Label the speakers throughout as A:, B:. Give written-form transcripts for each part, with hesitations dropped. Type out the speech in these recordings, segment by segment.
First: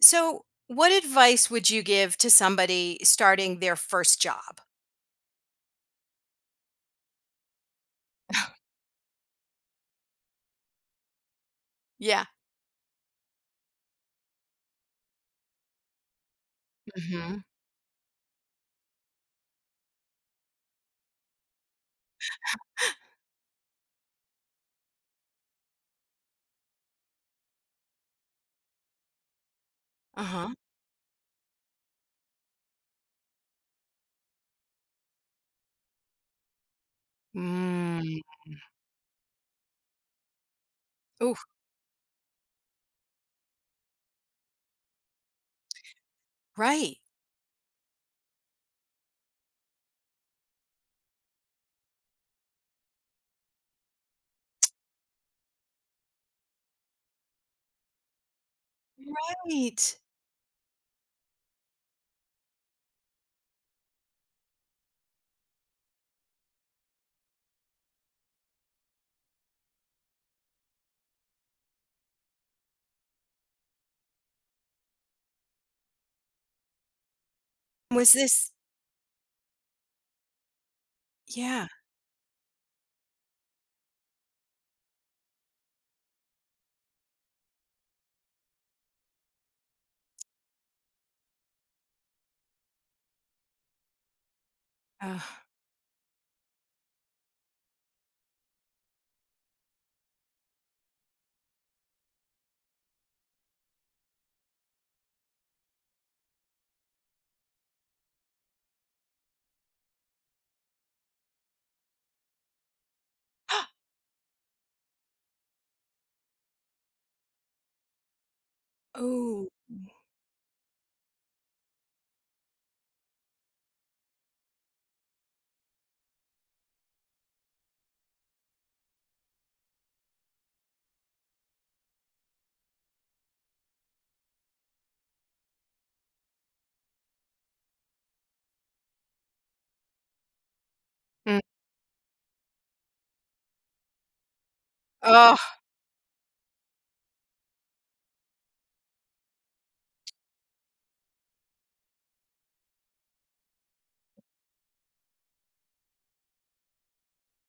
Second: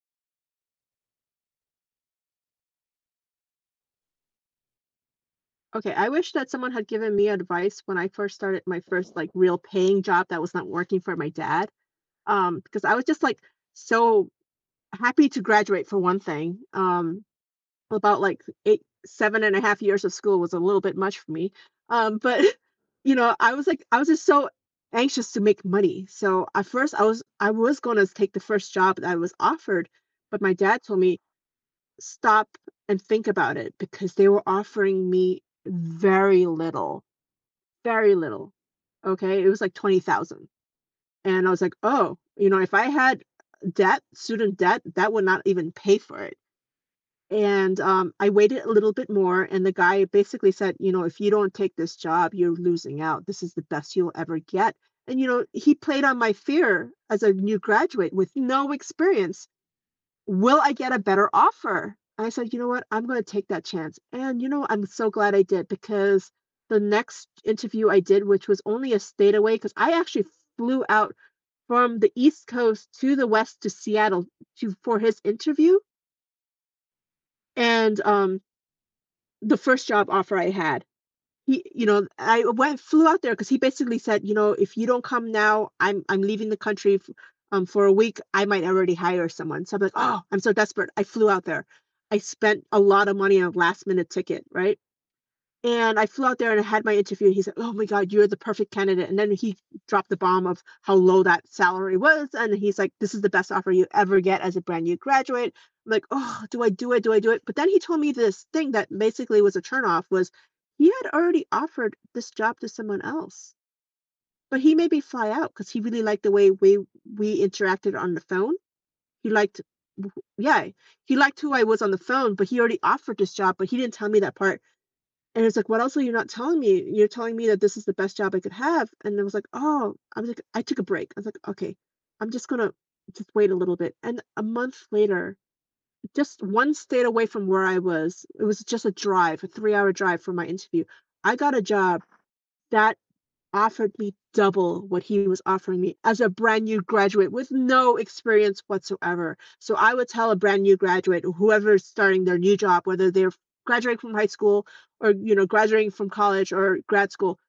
A: So, what advice would you give to somebody starting their first job?
B: Okay, I wish that someone had given me advice when I first started my first real paying job that was not working for my dad.
A: Yeah.
B: Because I was just like so happy to graduate for one thing.
A: Hmm.
B: About like 7.5 years of school was a little bit much for me. But I was just so anxious to make money. So at first, I was going to take the first job that I was offered, but
A: Uh-huh.
B: my dad told me stop and think about it because they were offering me very
A: Mm.
B: little, okay? It was like 20,000,
A: Oh,
B: and I was like, "Oh, you know, if I had debt student debt, that would not even pay for it,"
A: right.
B: and, I waited a little bit more, and the guy basically said, you know, "If you don't take this job, you're losing out. This is the best you'll ever get," and, you know, he played on my fear as a new graduate with no experience.
A: Right.
B: Will I get a better offer? I said, you know what? I'm going to take that chance. And, you know, I'm so glad I did because the next interview I did, which was only a state away, because I actually flew out from the East Coast to the West, to Seattle, to for his interview. And
A: Was this?
B: The first job offer I had, He
A: Yeah.
B: you know, I went flew out there because he basically said, "You know, if you don't come now, I'm leaving the country f for a week. I might already hire someone." So I'm like, "Oh, I'm so desperate." I flew out there. I spent a lot of money on a last minute ticket, right?
A: Uh,
B: And I flew out there and I had my interview, and he said, "Oh my god, you're the perfect candidate." And then he dropped the bomb of how low that salary was, and he's like, "This is the best offer you ever get as a brand new graduate." I'm like, "Oh, do I do it? Do I do it?" But then he told me this thing that basically was a turnoff was he had already offered this job to someone else, but he made me fly out because he really liked the way we interacted on the phone. He
A: oh.
B: liked, yeah, he liked who I was on the phone, but he already offered this job, but he didn't tell me that part, and it's like, "What else are you not telling me? You're telling me that this is the best job I could have." And I was like, "Oh," I was like, I took a break. I was like, "Okay, I'm just gonna just wait a little bit." And a month later, just one state away from where I was, it was just a drive, a 3-hour drive from my interview, I
A: Mm.
B: got a job that offered me double what he
A: Oh,
B: was offering me as a brand new graduate with no experience whatsoever. So I would tell a brand new graduate, whoever's starting their new job, whether they're graduating from high school or you know graduating from college or grad school,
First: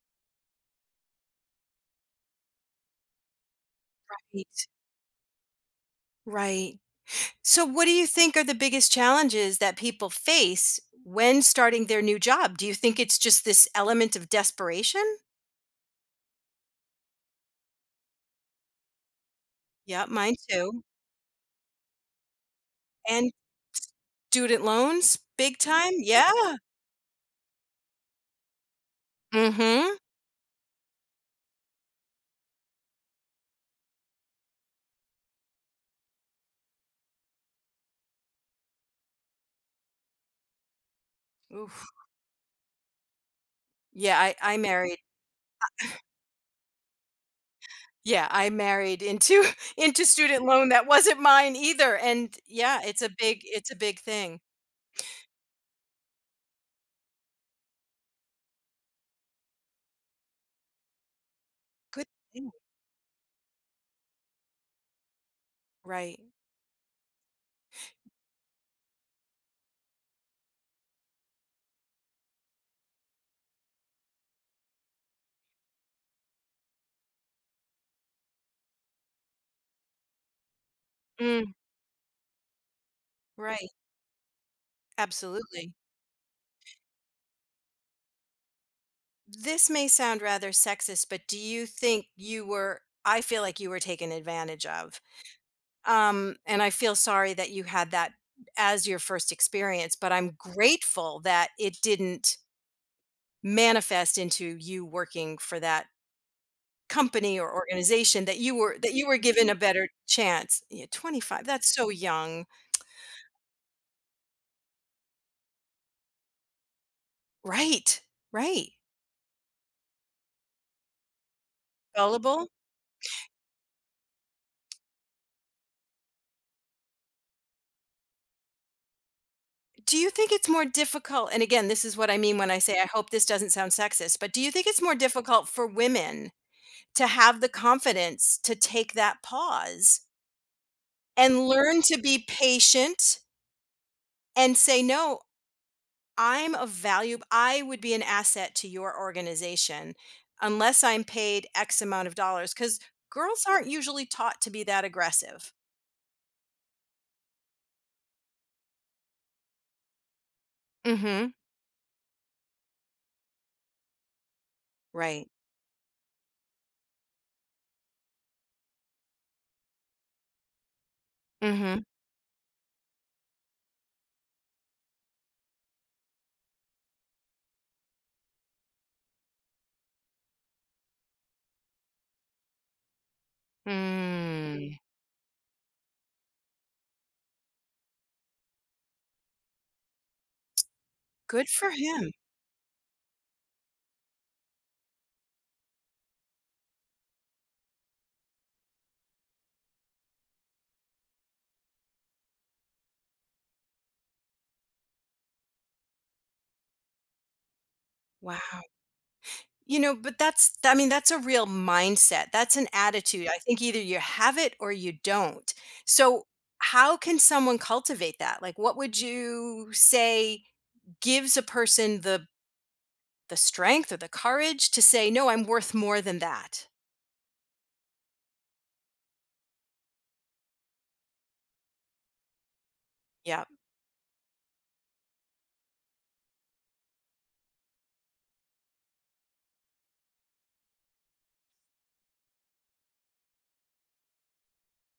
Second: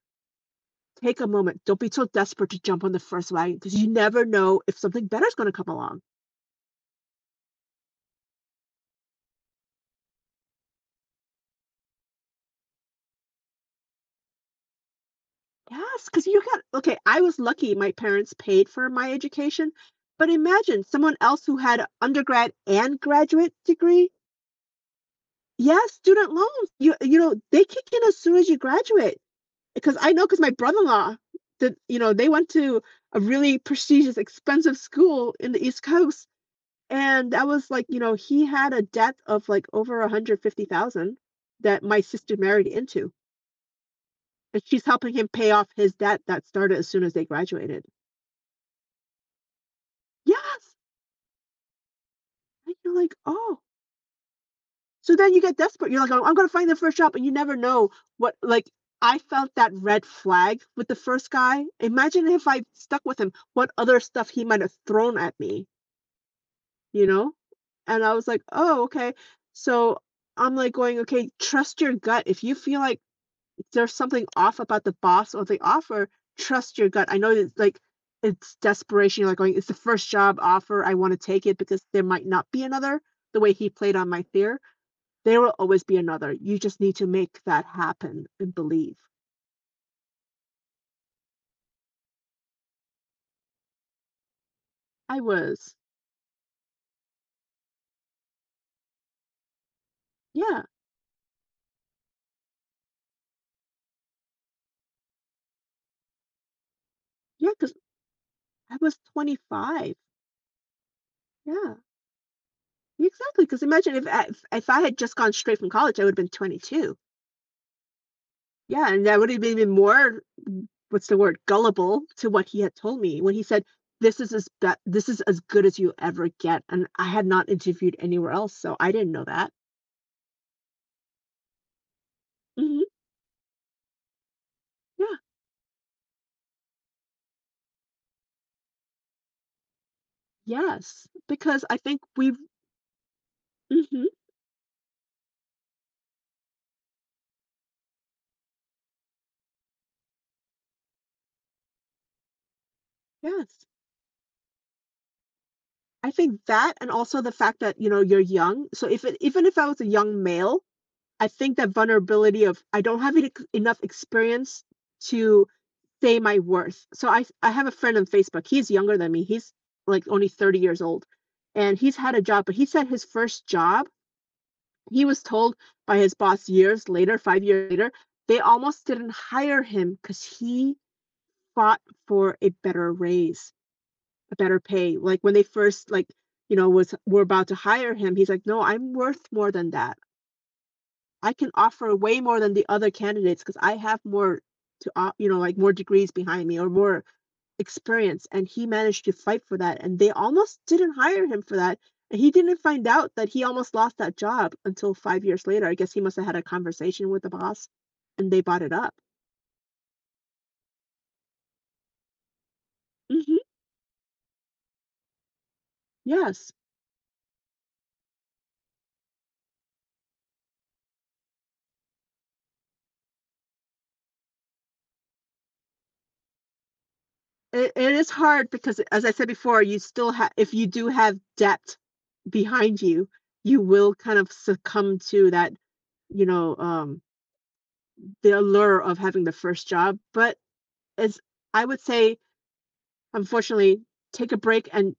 B: take a moment. Don't be so desperate to jump on the first wagon because you never know
A: right.
B: if something better is going to come along.
A: Right. So, what do you think are the biggest challenges that people face when starting their new job? Do you think it's just this element of desperation?
B: Yes, because you got okay. I was lucky; my parents paid for my education.
A: Yep,
B: But
A: mine
B: imagine
A: too.
B: someone else who had undergrad and
A: And
B: graduate degree.
A: student loans, big
B: Yeah,
A: time.
B: student
A: Yeah.
B: loans. You know, they kick in as soon as you graduate.
A: Mm-hmm.
B: Because I know, because my brother-in-law did you know, they went to a really prestigious, expensive school in the East Coast, and that was like, you know, he had a debt of, like, over 150,000 that my sister married into,
A: Yeah, I I
B: and she's
A: married
B: helping him pay off his debt that started as soon as they graduated.
A: yeah, I married into into student loan
B: Yes!
A: that wasn't mine either, and
B: And
A: yeah,
B: you're like, "Oh."
A: it's a big thing.
B: So then you get desperate. You're like, "Oh, I'm gonna find the first job," and you never know what like, I felt that red flag with the first guy.
A: Good
B: Imagine if
A: thing.
B: I stuck with him, what other stuff he might have thrown at me,
A: Right.
B: you know? And I was like, "Oh, okay." So, going, "Okay, trust your gut." If you feel like there's something off about the boss or the offer, trust your gut. I know it's desperation. Going, "It's the first job offer. I wanna take
A: Mm,
B: it because there might not be another," the way he
A: right,
B: played on my fear. There will
A: absolutely.
B: always be another. You just need to make that happen and believe.
A: This may sound rather sexist, but do you think you were I feel like you were taken advantage of,
B: I was,
A: and I feel sorry that you had that as your first experience, but I'm
B: yeah,
A: grateful that it didn't manifest into you working for that company
B: yeah,
A: or
B: because
A: organization that you
B: I
A: were that
B: was
A: you were given a better
B: 25.
A: chance. Yeah, 25, that's
B: Yeah,
A: so young.
B: exactly. Because imagine if I had just gone straight from college, I would've been 22.
A: Right. Right.
B: Yeah, and I would've been even more, what's the word, gullible to what
A: Gullible.
B: he had told me when he said, "This is as good as you ever get," and I had not interviewed anywhere else, so I didn't know that.
A: Do you think it's more difficult, and again, this is what I mean when I say
B: Mhm,
A: I hope this doesn't sound sexist, but do you think it's more
B: yeah,
A: difficult for women to have the confidence to take that pause
B: yes,
A: and
B: because I
A: learn to
B: think
A: be
B: we've
A: patient
B: mhm,
A: and say no, I'm a value, I would be an asset to your organization unless I'm paid X amount of dollars, because girls
B: yes.
A: aren't usually taught to be that aggressive.
B: I think that, and also the fact that, you know, you're young. So if it even if I was a young male, I
A: Mm-hmm.
B: think that vulnerability of I don't have enough experience
A: Right.
B: to say my worth. So I have a friend on Facebook. He's younger than me. He's like only 30 years old. And
A: Mm-hmm.
B: he's had a job, but he said his first job, he was told by his boss years later, 5 years later, they almost didn't hire him cuz he fought for a better raise, better
A: Mm.
B: pay. Like when they first you know, was were about to hire him, he's like, "No, I'm worth more than that. I
A: Good
B: can
A: for
B: offer
A: him.
B: way more than the other candidates because I have more you know, like more degrees behind me or more experience." And he managed to fight for that, and they almost didn't hire him for that. And he didn't find out that he almost lost that job until 5 years later. I guess he must have had a conversation with the boss, and they bought
A: Wow.
B: it up.
A: You know, but that's, I mean, that's a real mindset. That's an attitude.
B: Hmm.
A: I think either you have it or you don't. So,
B: Yes.
A: how can someone cultivate that? Like, what would you say gives a person the strength or the courage to say, "No, I'm worth more than that."
B: It is hard because, as I said before, you still have, if you do have debt behind you,
A: Yeah.
B: you will kind of succumb to that, you know, the allure of having the first job. But as I would say, unfortunately, take a break and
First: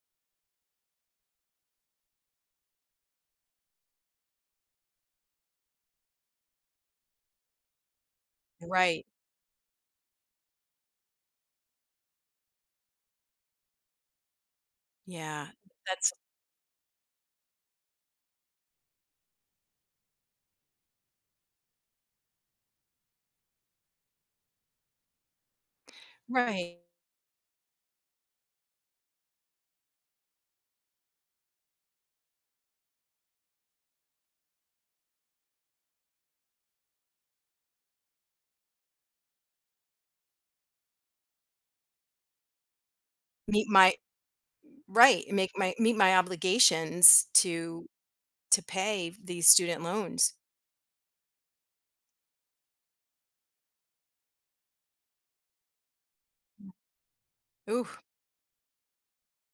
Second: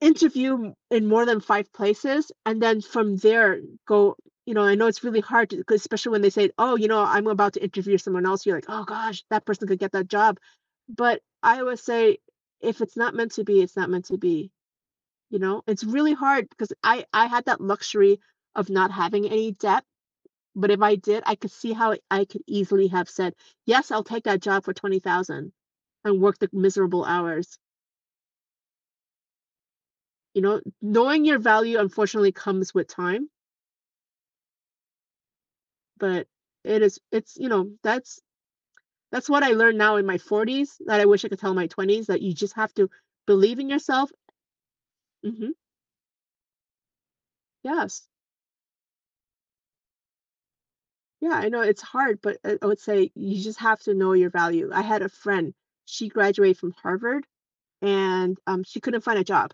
B: interview in more than five places. And then from there, go, you know, I know it's really hard, 'cause especially when they say, oh, you know, I'm about to interview someone else. You're like, oh
A: Right.
B: gosh, that person could get that job. But I would say, if it's not meant to be, it's not meant to be. You
A: Yeah,
B: know, it's really
A: that's
B: hard because I had that luxury of not having any debt, but if I did, I could see how I could easily have said, "Yes, I'll take that job for 20,000 and work the
A: right.
B: miserable hours." You know, knowing your value unfortunately comes with time, but you know, that's what I learned now in my 40s that I wish I could tell my 20s that you just have to believe in
A: Meet my
B: yourself.
A: right,
B: Mhm.
A: make my meet my obligations to
B: Yes.
A: to pay these student loans.
B: Yeah, I know it's hard, but I would say you just have to know your value. I had a friend, she graduated from Harvard,
A: Ooh,
B: and she couldn't find a job,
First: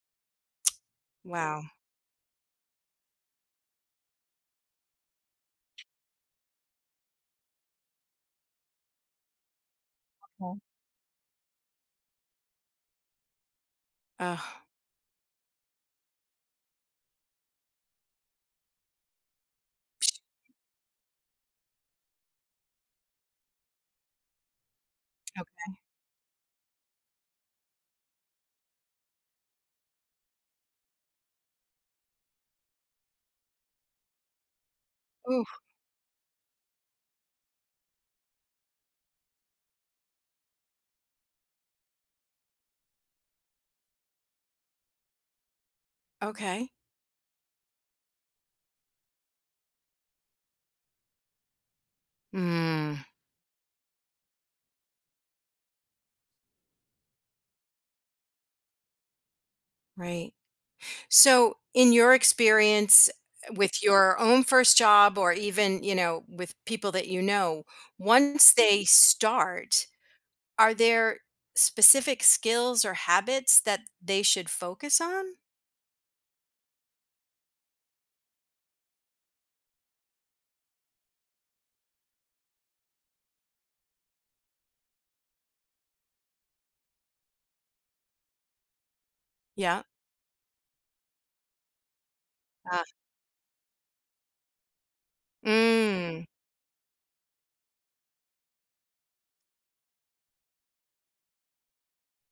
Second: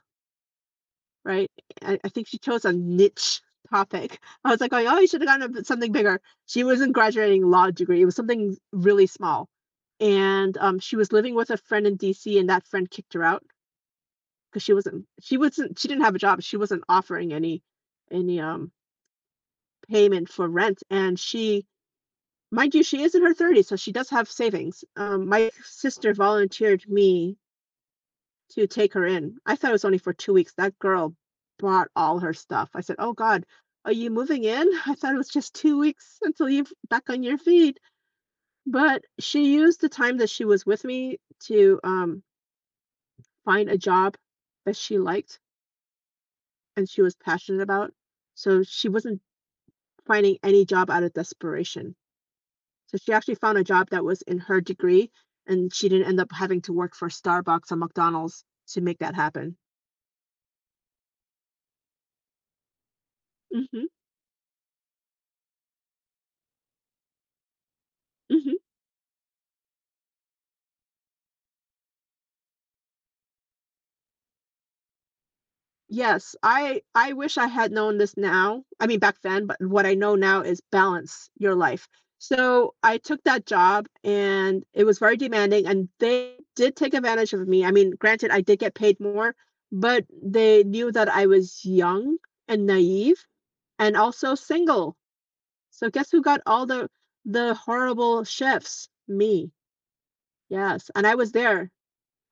B: right?
A: wow.
B: I think she chose a niche topic. I was like, oh, you should have gotten a something bigger. She wasn't graduating law degree. It was something really small. And
A: Oh.
B: she was living with a friend in DC, and that friend kicked her out
A: Ugh,
B: because she didn't have a job. She wasn't offering any payment for rent. And she mind you, she is in her 30s, so she does have savings. My
A: okay.
B: sister volunteered me to take her in. I thought it was only for 2 weeks. That girl bought all her stuff. I said, oh God, are you moving in? I thought it was
A: Ooh,
B: just 2 weeks until you're back on your feet. But she used the time that she was with me to find a job that she liked
A: okay.
B: and she was passionate about. So she wasn't finding any job out of desperation. So
A: Mm,
B: she actually found a job that was in her degree, and she didn't end up having to work for Starbucks or McDonald's to make that happen.
A: right. So, in your experience with
B: Mhm,
A: your own first job, or even, you know, with people that you know, once
B: mhm.
A: they start are there specific skills or habits that they should focus on?
B: Yes, I wish I had known this now. I mean, back then, but what I know now is balance your life. So I took that job and it was very demanding and they did take advantage of me. I mean, granted, I did get paid more,
A: Yeah.
B: but they knew that I was young and
A: Ah.
B: naive and also single. So guess who
A: Mm.
B: got all the horrible shifts? Me. Yes, and I was there,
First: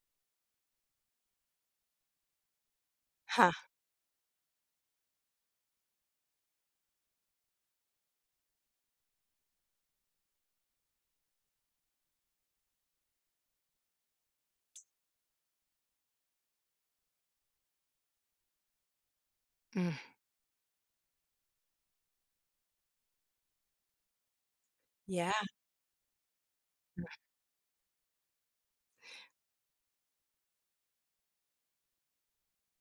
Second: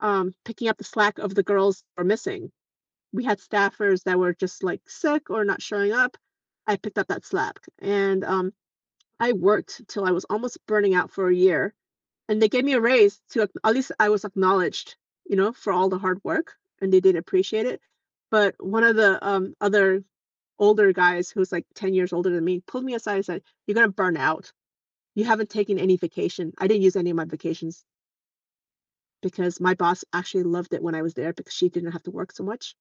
B: picking up the slack of the girls who were missing. We had
A: Huh.
B: staffers that were just, like, sick or not showing up. I picked up that slack, and I worked till I was almost burning out for a year, and they gave me a raise to ac at least I was acknowledged, for all the hard work, and they did appreciate it. But one of the
A: Mm.
B: other older guys who's, like, 10 years older than me pulled me aside and said, "You're gonna burn out." You
A: Yeah.
B: haven't taken any vacation. I didn't use any of my vacations because my boss actually loved it when I was there because she didn't have to work so much.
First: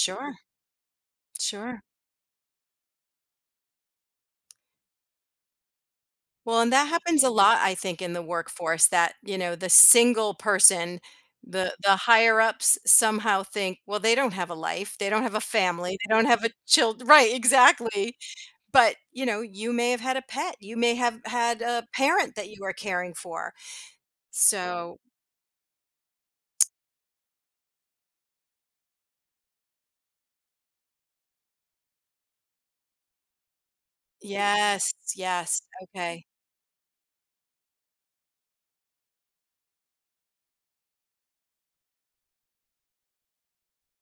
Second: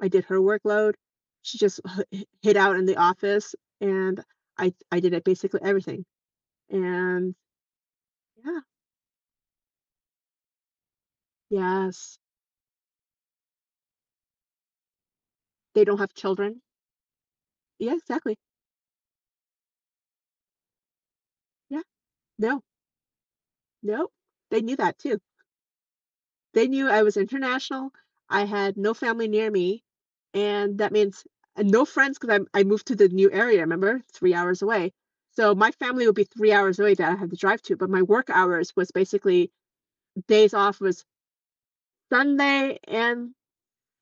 B: I did her workload. She just
A: Sure.
B: hid out in the office and I did it basically everything.
A: Well, and that happens a
B: And
A: lot, I think, in the
B: yeah,
A: workforce, that, you know, the single person, the
B: yes.
A: higher ups somehow think, well, they don't have a life, they don't have a
B: They don't
A: family,
B: have
A: they don't have a
B: children.
A: child. Right,
B: Yeah,
A: exactly.
B: exactly.
A: But you know, you may have had a pet, you may have had
B: Yeah.
A: a parent that
B: No.
A: you are caring for.
B: No. They knew that
A: So
B: too. They knew I was international, I had no family near me, and that means and no friends because 'cause I moved to the new area, remember? 3 hours away.
A: Yes,
B: So,
A: yes,
B: my family would be
A: okay.
B: 3 hours away that I had to drive to, but my work hours was basically days off was Sunday and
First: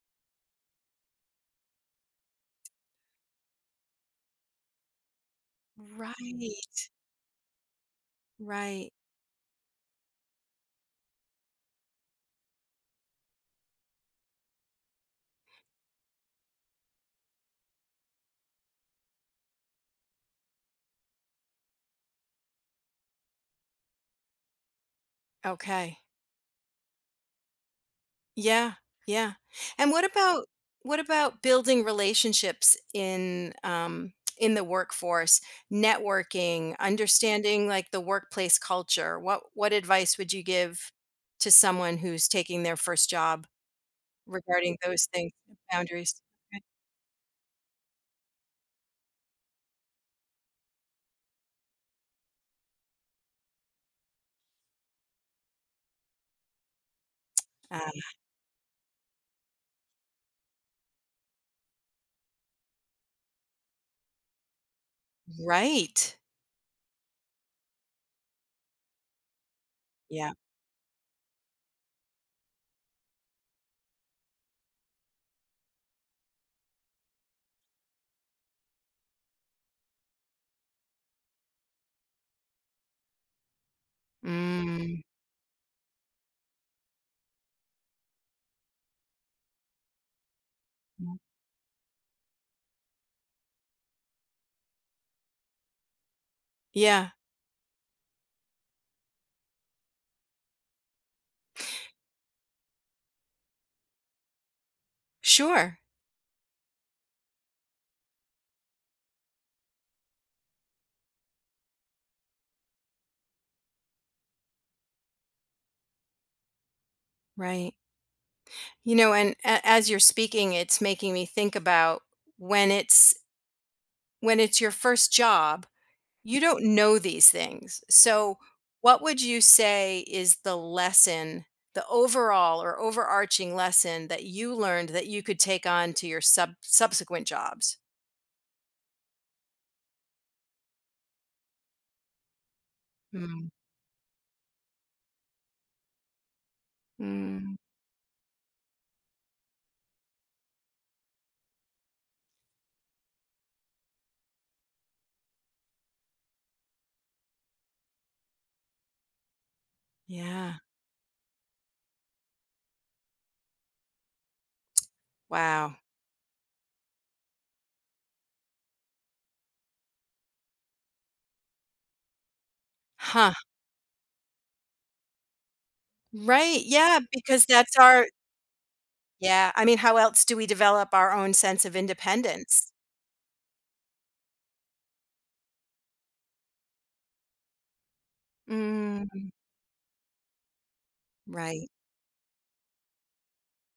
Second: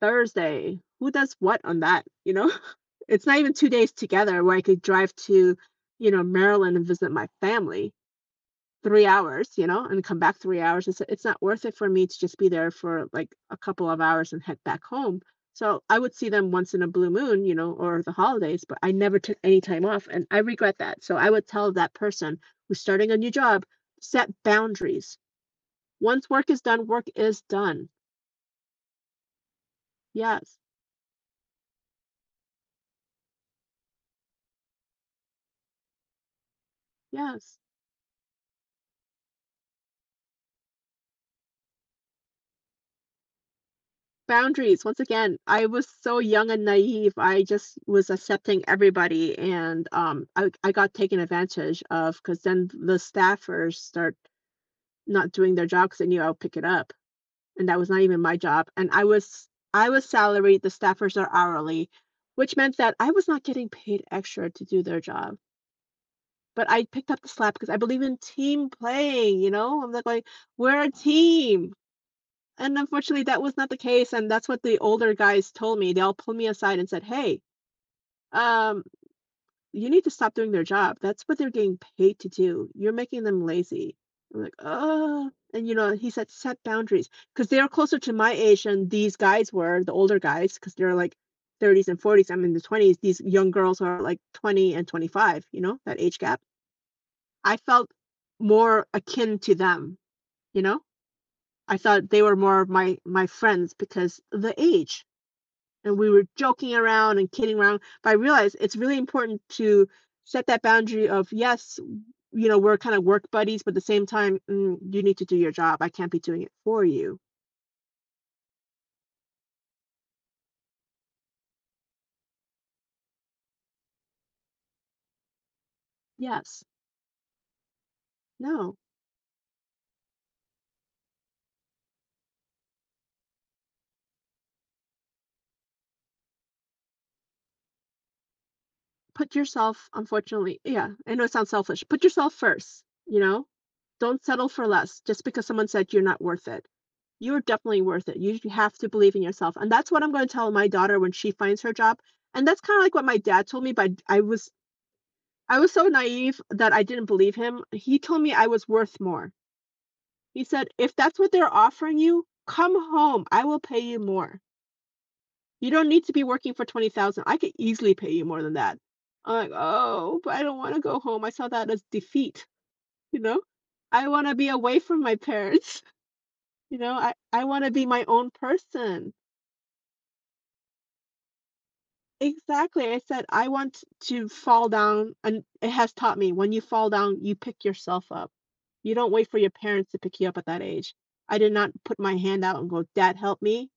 B: Thursday. Who does what on that, you know? It's not even 2 days together where I could drive to,
A: Right,
B: Maryland and visit my family.
A: right,
B: 3 hours, and come back 3 hours. It's not worth it for me to just be there for, like, a couple of hours and head back home. So, I would see them once in a blue moon, or the holidays, but I never took any time off, and I regret that. So, I would tell that person who's starting a new job, "Set boundaries.
A: okay.
B: Once work is done, work is done."
A: Yeah, yeah. And what about
B: Yes,
A: what about building relationships in the workforce, networking,
B: yes.
A: understanding, like, the workplace culture? What advice would you give to someone who's taking their first job regarding
B: Boundaries, once
A: those things,
B: again, I was
A: boundaries?
B: so young
A: Okay.
B: and naive, I just was accepting everybody, and I got taken advantage of. Because then the staffers start not doing their job, because they knew I would pick it up, and that was not even my job, and I was salaried, the staffers are hourly, which meant that I was not getting paid extra to do their job,
A: Right.
B: but I picked up the slack because I believe in team playing, you know? I'm like going,
A: Yeah.
B: "We're a team. And unfortunately, that was not the case, and that's what the older guys told me. They all pulled me aside and said, "Hey, um, you need to stop doing their job. That's what they're getting paid to do. You're making them lazy." I'm like,
A: Mm,
B: "Oh," he said, "Set boundaries," because they are closer to my age than these guys were, the older guys, because they're like 30s and 40s. I'm in the 20s. These young girls are like 20 and 25. You know, that age gap.
A: yeah,
B: I felt more akin to them. You know, I thought they were more of my friends because of the age
A: sure,
B: and we were joking around and kidding around. But I realized it's really important to set that boundary of yes, we're kind of work buddies, but at the same time, you need to do your job. I can't be doing it for you.
A: right. You know, and as you're speaking, it's making me think about when it's when it's your first job, you
B: Yes.
A: don't know these things. So,
B: No.
A: what would you say is the lesson, the overall or overarching lesson that you learned that you could take on to your subsequent jobs?
B: Put yourself, unfortunately, yeah, I know it sounds selfish. Put yourself first, you know?
A: Mm.
B: Don't settle for less just because someone said you're not worth it. You're
A: Mm.
B: definitely worth it. You have to believe in yourself. And that's what I'm going to tell my daughter when she finds her job. And that's kind of like what my dad told me, but I was so naive that I didn't believe him. He told me I was worth more. He
A: Yeah.
B: said, if that's what they're offering you, come home. I will pay you more. You
A: Wow.
B: don't need to be working for 20,000. I could easily pay you more than that. I'm like, oh, but I don't want to go home. I saw that as defeat, you
A: Huh.
B: know? I want to be away from my parents.
A: Right.
B: You know,
A: Yeah,
B: I
A: because
B: want to
A: that's
B: be my
A: our
B: own person.
A: yeah, I mean, how else do we develop our own sense of independence?
B: Exactly, I said, "I want to fall down," and it has taught me, when you fall down, you pick yourself up. You don't
A: Mm.
B: wait for your parents to pick you up at that age. I did
A: Right.
B: not put my hand out and go, "Dad, help me,"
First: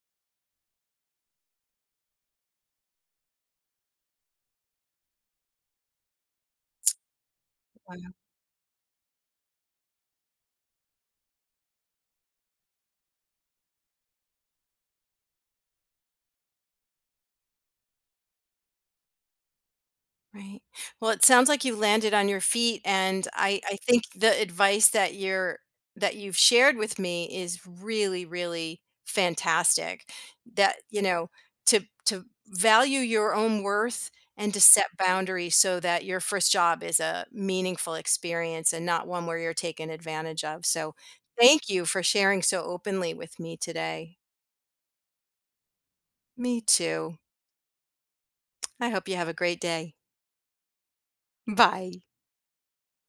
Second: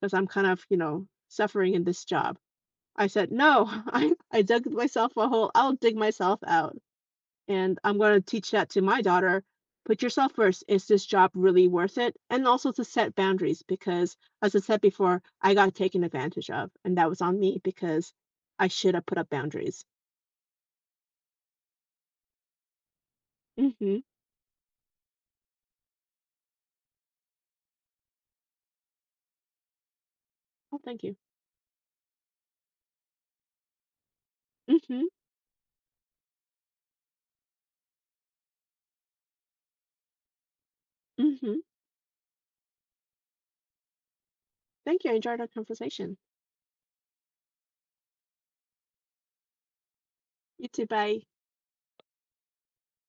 B: because 'cause I'm kind of, suffering in this job." I said, "No," I dug myself a hole, I'll dig myself out. And I'm going to teach that to my daughter. Put yourself first. Is this job really worth it? And also to set boundaries because, as I said before, I got taken advantage of, and that was on me because I should have put up boundaries.
A: Right. Well, it sounds like you landed on your feet, and I
B: Mm-hmm.
A: think the advice that you've shared with me is really, really fantastic. That,
B: Oh, thank
A: you
B: you.
A: know, to value your own worth and to set
B: Mm-hmm.
A: boundaries so that your first job is a meaningful experience and not one where you're taken advantage of. So,
B: Mm-hmm.
A: thank you for sharing so openly with me today.
B: Thank you. I enjoyed our conversation.
A: Me too. I hope you have a great day.
B: You too. Bye.
A: Bye.